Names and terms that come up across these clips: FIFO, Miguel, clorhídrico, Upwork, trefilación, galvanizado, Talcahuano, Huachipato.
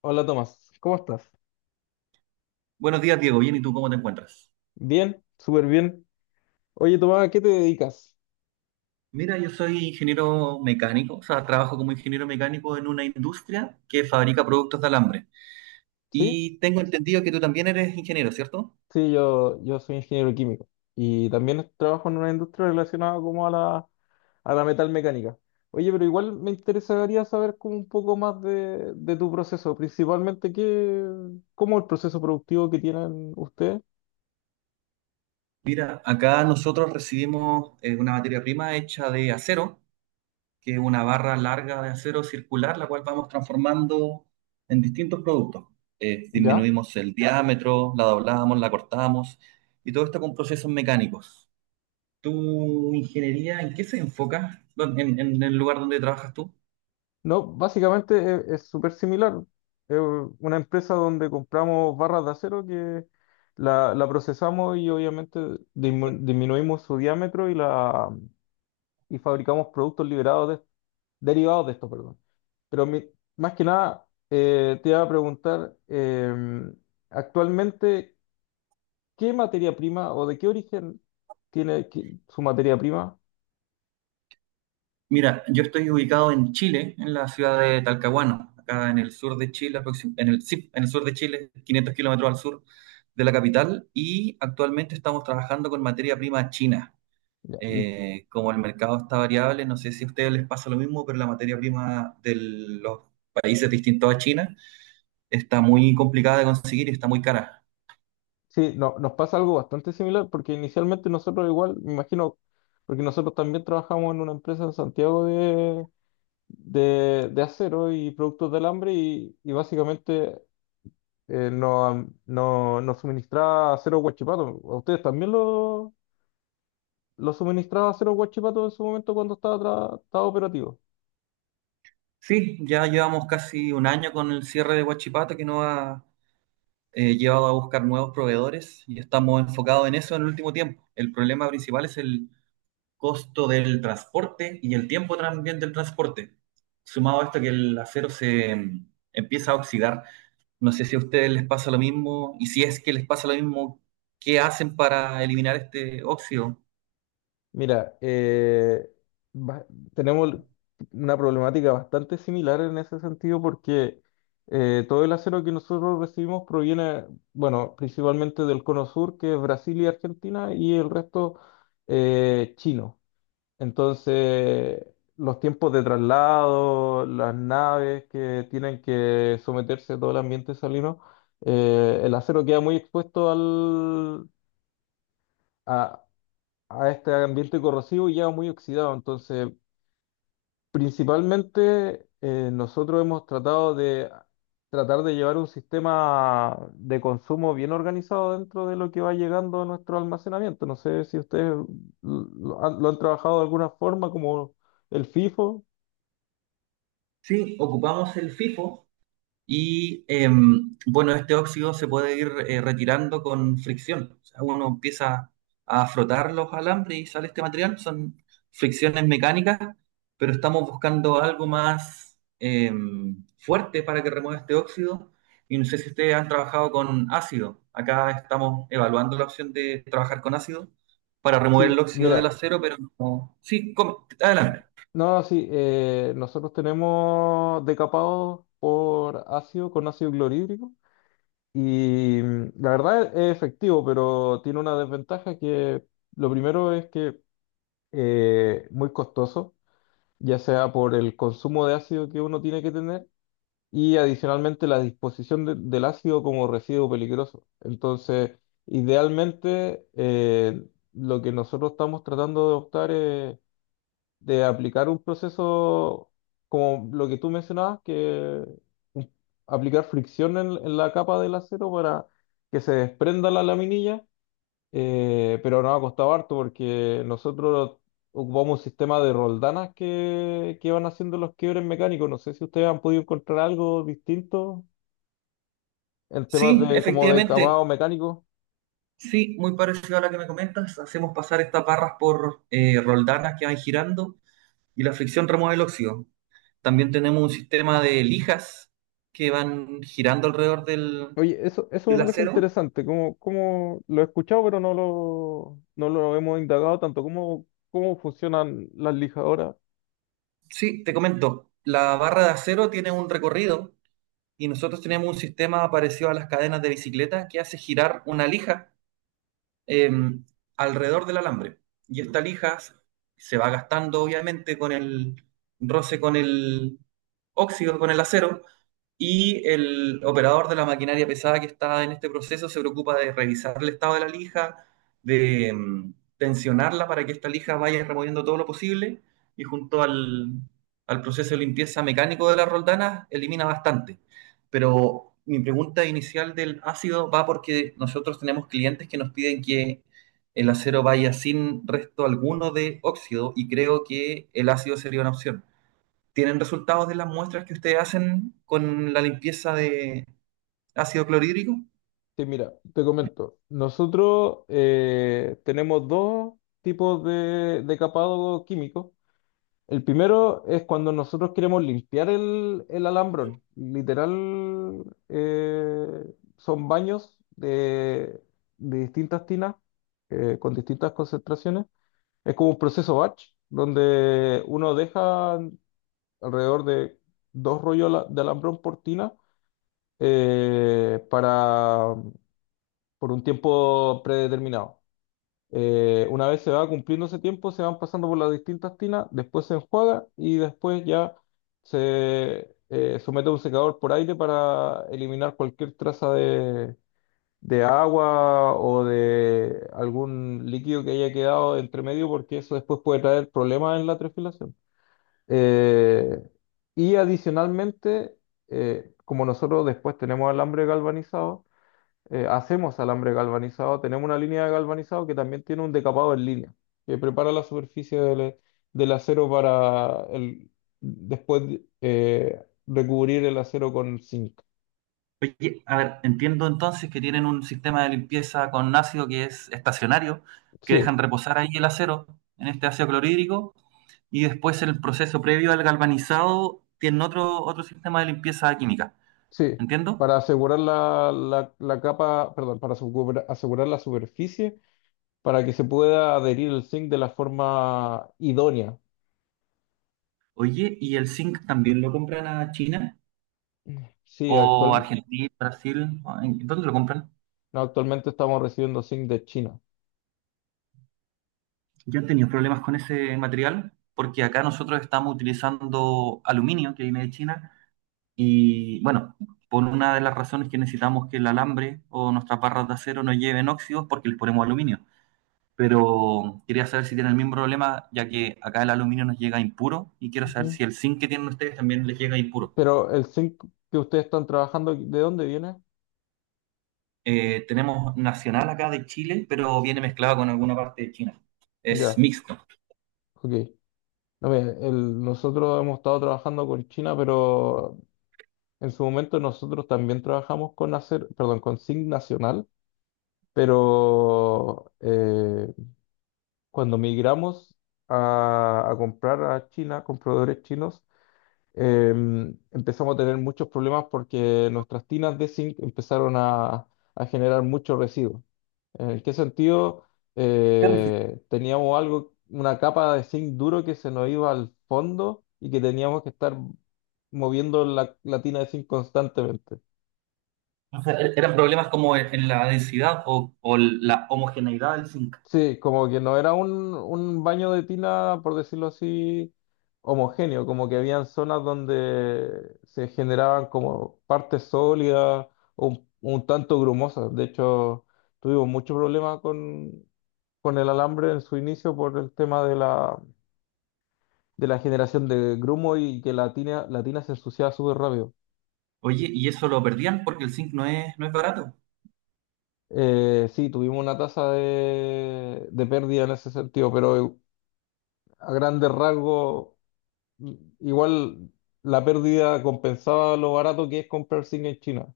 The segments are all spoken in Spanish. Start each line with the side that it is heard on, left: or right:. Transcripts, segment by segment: left: Hola Tomás, ¿cómo estás?
right: Buenos días, Diego. Bien, ¿y tú cómo te encuentras?
left: Bien, súper bien. Oye Tomás, ¿a qué te dedicas?
right: Mira, yo soy ingeniero mecánico, o sea, trabajo como ingeniero mecánico en una industria que fabrica productos de alambre.
left: ¿Sí?
right: Y tengo entendido que tú también eres ingeniero, ¿cierto?
left: Sí, yo soy ingeniero químico y también trabajo en una industria relacionada como a la metalmecánica. Oye, pero igual me interesaría saber como un poco más de tu proceso, cómo el proceso productivo que tienen ustedes.
right: Mira, acá nosotros recibimos una materia prima hecha de acero, que es una barra larga de acero circular, la cual vamos transformando en distintos productos.
left: ¿Ya?
right: Disminuimos el diámetro, la doblamos, la cortamos, y todo esto con procesos mecánicos. ¿Tu ingeniería en qué se enfoca? En el lugar donde trabajas tú?
left: No, básicamente es súper similar. Es una empresa donde compramos barras de acero que la procesamos y obviamente disminuimos su diámetro y y fabricamos derivados de esto, perdón. Pero mi- Más que nada, te iba a preguntar, actualmente, ¿qué materia prima o de qué origen su materia prima?
right: Mira, yo estoy ubicado en Chile, en la ciudad de Talcahuano, acá en el sur de Chile, en el, sí, en el sur de Chile, 500 kilómetros al sur de la capital, y actualmente estamos trabajando con materia prima china.
left: Ya, ¿y
right: Como el mercado está variable, no sé si a ustedes les pasa lo mismo, pero la materia prima de los países distintos a China está muy complicada de conseguir y está muy cara.
left: sí, nos pasa algo bastante similar porque inicialmente nosotros igual, me imagino, porque nosotros también trabajamos en una empresa en Santiago de acero y productos de alambre y básicamente nos no, nos suministraba acero Huachipato. ¿A ustedes también lo suministraba acero Huachipato en su momento cuando estaba operativo?
right: Sí, ya llevamos casi un año con el cierre de Huachipato que nos ha llevado a buscar nuevos proveedores y estamos enfocados en eso en el último tiempo. El problema principal es el costo del transporte y el tiempo también del transporte. Sumado a esto que el acero se empieza a oxidar. No sé si a ustedes les pasa lo mismo y si es que les pasa lo mismo, ¿qué hacen para eliminar este óxido?
left: Mira, ba- tenemos una problemática bastante similar en ese sentido porque todo el acero que nosotros recibimos proviene, bueno, principalmente del Cono Sur, que es Brasil y Argentina, y el resto chino. Entonces, los tiempos de traslado, las naves que tienen que someterse a todo el ambiente salino, el acero queda muy expuesto al, a a este ambiente corrosivo y ya muy oxidado. Entonces, principalmente nosotros hemos tratado de tratar de llevar un sistema de consumo bien organizado dentro de lo que va llegando a nuestro almacenamiento. No sé si ustedes lo han trabajado de alguna forma, como el FIFO.
right: Sí, ocupamos el FIFO. Bueno, este óxido se puede ir retirando con fricción. O sea, uno empieza a frotar los alambres y sale este material. Son fricciones mecánicas, pero estamos buscando algo más fuerte para que remueva este óxido. Y no sé si ustedes han trabajado con ácido. Acá estamos evaluando la opción de trabajar con ácido para remover el
left: Sí,
right: óxido del
left: mira,
right: acero, pero adelante.
left: no, sí, nosotros tenemos decapados por ácido, con ácido clorhídrico. Y mm, la verdad es efectivo, pero tiene una desventaja que lo primero es que muy costoso, ya sea por el consumo de ácido que uno tiene que tener y adicionalmente la disposición del ácido como residuo peligroso. Entonces, idealmente lo que nosotros estamos tratando de optar de aplicar un proceso como lo que tú mencionabas, un- aplicar fricción en la capa del acero para que se desprenda la laminilla, pero nos ha costado harto porque nosotros ocupamos un sistema de roldanas que van haciendo los quiebres mecánicos. No sé si ustedes han podido encontrar algo distinto en temas
right: Sí,
left: de como de
right: efectivamente.
left: acabado mecánico.
right: Sí, muy parecido a la que me comentas. Hacemos pasar estas barras por roldanas que van girando y la fricción remueve el óxido. También tenemos un sistema de lijas que van girando alrededor del,
left: Oye, eso me
right: del
left: parece
right: acero.
left: interesante, como lo he escuchado, pero no lo hemos indagado tanto, cómo, cómo funcionan las lijadoras.
right: Sí, te comento, la barra de acero tiene un recorrido y nosotros tenemos un sistema parecido a las cadenas de bicicleta que hace girar una lija eh, alrededor del alambre. Y esta lija se va gastando obviamente con el roce con el óxido, con el acero. Y el operador de la maquinaria pesada que está en este proceso se preocupa de revisar el estado de la lija, de tensionarla para que esta lija vaya removiendo todo lo posible y junto al, al proceso de limpieza mecánico de las roldanas elimina bastante. Pero mi pregunta inicial del ácido va porque nosotros tenemos clientes que nos piden que el acero vaya sin resto alguno de óxido y creo que el ácido sería una opción. ¿Tienen resultados de las muestras que ustedes hacen con la limpieza de ácido clorhídrico?
left: Sí, mira, te comento, nosotros tenemos dos tipos de capado químico. El primero es cuando nosotros queremos limpiar el alambrón. Literal, eh, son baños de distintas tinas con distintas concentraciones. Es como un proceso batch, donde uno deja alrededor de dos de alambrón por tina para, por un tiempo predeterminado. Una vez se va cumpliendo ese tiempo, se van pasando por las distintas tinas, después se enjuaga y después ya se somete a un secador por aire para eliminar cualquier traza de agua o de algún líquido que haya quedado entre medio, porque eso después puede traer problemas en la trefilación. Eh, y adicionalmente, como nosotros después tenemos alambre galvanizado, hacemos alambre galvanizado, tenemos una línea de galvanizado que también tiene un decapado en línea, que prepara la superficie del acero para el, después recubrir el acero con zinc.
right: Oye, a ver, entiendo entonces que tienen un sistema de limpieza con ácido que es estacionario, que dejan
left: Sí,
right: reposar ahí el acero en este ácido clorhídrico y después en el proceso previo al galvanizado tienen otro, otro sistema de limpieza química.
left: sí,
right: ¿Entiendo?
left: para asegurar la capa, perdón, para asegurar la superficie, para que se pueda adherir el zinc de la forma idónea.
right: Oye, ¿y el zinc también lo compran a China
left: Sí,
right: o
left: actual,
right: Argentina, Brasil? ¿Dónde lo compran?
left: no, actualmente estamos recibiendo zinc de China.
right: Yo he tenido problemas con ese material porque acá nosotros estamos utilizando aluminio que viene de China y bueno, por una de las razones que necesitamos que el alambre o nuestras barras de acero no lleven óxidos porque les ponemos aluminio. Pero quería saber si tienen el mismo problema ya que acá el aluminio nos llega impuro y quiero saber
left: Ujú.
right: si el zinc que tienen ustedes también les llega impuro.
left: Pero el zinc que ustedes están trabajando, ¿de dónde viene?
right: Tenemos nacional acá de Chile, pero viene mezclado con alguna parte de China. Es
left: Ya,
right: mixto.
left: ok. No, mira, nosotros hemos estado trabajando con China, pero en su momento nosotros también trabajamos con con zinc nacional, pero cuando migramos a comprar a China, compradores chinos, em, empezamos a tener muchos problemas porque nuestras tinas de zinc empezaron a generar mucho residuo. ¿En qué sentido? Teníamos algo, una capa de zinc duro que se nos iba al fondo y que teníamos que estar moviendo la tina de zinc constantemente.
right: O sea, eran problemas como en la densidad o la homogeneidad del zinc.
left: Sí, como que no era un baño de tina, por decirlo así, homogéneo, como que habían zonas donde se generaban como partes sólidas, un tanto grumosas. De hecho, tuvimos mucho problema con el alambre en su inicio por el tema de de la generación de grumo y que la tina se ensuciaba súper rápido.
right: Oye, y eso lo perdían porque el zinc no es, no es barato.
left: Sí, tuvimos una tasa de pérdida en ese sentido, pero a grandes rasgos, igual la pérdida compensaba lo barato que es comprar zinc en China.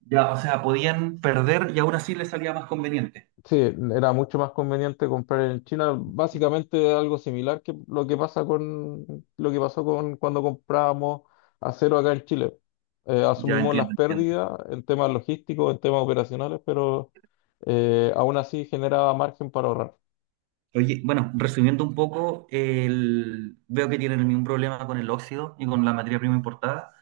right: Ya, o sea, podían perder y aún así les salía más conveniente.
left: Sí, era mucho más conveniente comprar en China, básicamente algo similar que lo que pasó con cuando comprábamos acero acá en Chile.
right: Ya
left: Asumimos las
right: entiendo, entiendo.
left: pérdidas en temas logísticos, en temas operacionales, pero aún así generaba margen para ahorrar.
right: Oye, bueno, resumiendo un poco, el- veo que tienen el mismo problema con el óxido y con la materia prima importada.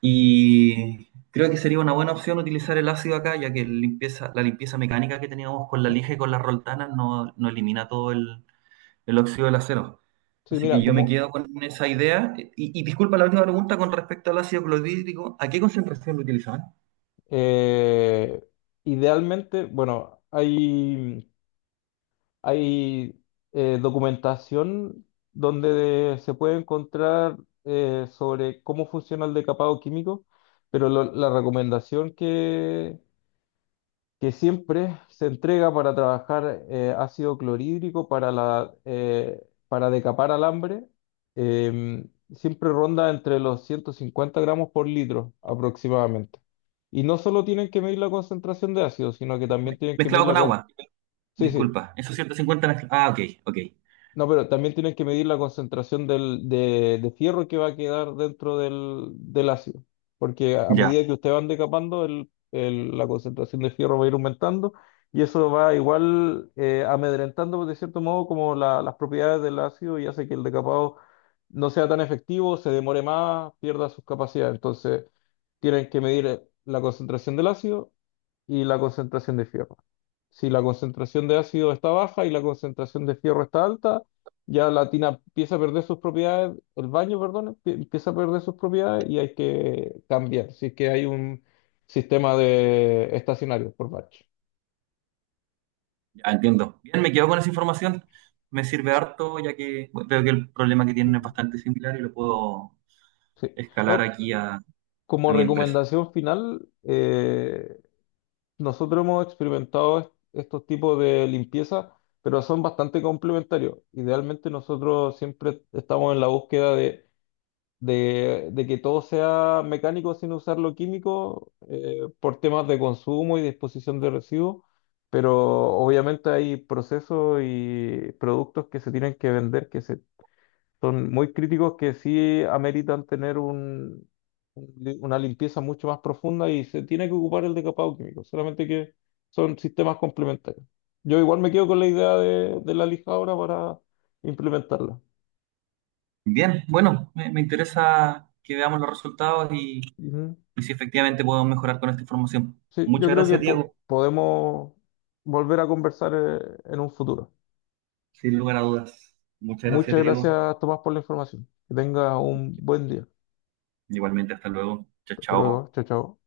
right: Y creo que sería una buena opción utilizar el ácido acá, ya que limpieza, la limpieza mecánica que teníamos con la lija y con las roldanas no, no elimina todo el óxido del acero.
left: Sí,
right: Así
left: mira,
right: que yo me
left: como
right: quedo con esa idea. Y disculpa la última pregunta con respecto al ácido clorhídrico. ¿A qué concentración lo utilizaban?
left: eh, idealmente, bueno, hay documentación donde se puede encontrar sobre cómo funciona el decapado químico, pero la recomendación que siempre se entrega para trabajar ácido clorhídrico para decapar alambre eh, siempre ronda entre los 150 gramos por litro aproximadamente. Y no solo tienen que medir la concentración de ácido, sino que también tienen que medir
right: Mezclado
left: la...
right: con
left: can-
right: agua.
left: Sí, sí.
right: Disculpa. Esos 150 mezcla- Ah, ok, ok.
left: No, pero también tienes que medir la concentración de fierro que va a quedar dentro del ácido, porque a
right: Ya,
left: medida que ustedes van decapando, la concentración de fierro va a ir aumentando y eso va igual amedrentando pues, de cierto modo como las propiedades del ácido y hace que el decapado no sea tan efectivo, se demore más, pierda sus capacidades. Entonces, tienen que medir la concentración del ácido y la concentración de fierro. Si la concentración de ácido está baja y la concentración de fierro está alta, ya la tina empieza a perder sus propiedades, el baño, perdón, empieza a perder sus propiedades y hay que cambiar. Si es que hay un sistema de estacionario por batch.
right: ya entiendo. Bien, me quedo con esa información. Me sirve harto, ya que bueno, veo que el problema que tienen es
left: Mm.
right: bastante similar y lo puedo
left: Sí.
right: escalar
left: No,
right: aquí a
left: como
right: mi empresa.
left: recomendación final, nosotros hemos experimentado estos tipos de limpieza, pero son bastante complementarios. Idealmente nosotros siempre estamos en la búsqueda de que todo sea mecánico sin usar lo químico por temas de consumo y disposición de residuos, pero obviamente hay procesos y productos que se tienen que vender son muy críticos que sí ameritan tener una limpieza mucho más profunda y se tiene que ocupar el decapado químico, solamente que son sistemas complementarios. Yo igual me quedo con la idea de la lijadora para implementarla.
right: Bien, bueno, me interesa que veamos los resultados y si efectivamente podemos mejorar con esta información.
left: Sí, yo
right: Muchas
left: creo que
right: gracias, Diego.
left: podemos volver a conversar en un futuro.
right: Sin lugar a dudas. Muchas gracias,
left: Muchas
right: Diego.
left: gracias, Tomás, por la información. Que tengas un buen día.
right: Igualmente, hasta luego. Chao,
left: Hasta luego.
right: chao.
left: Chao, chao.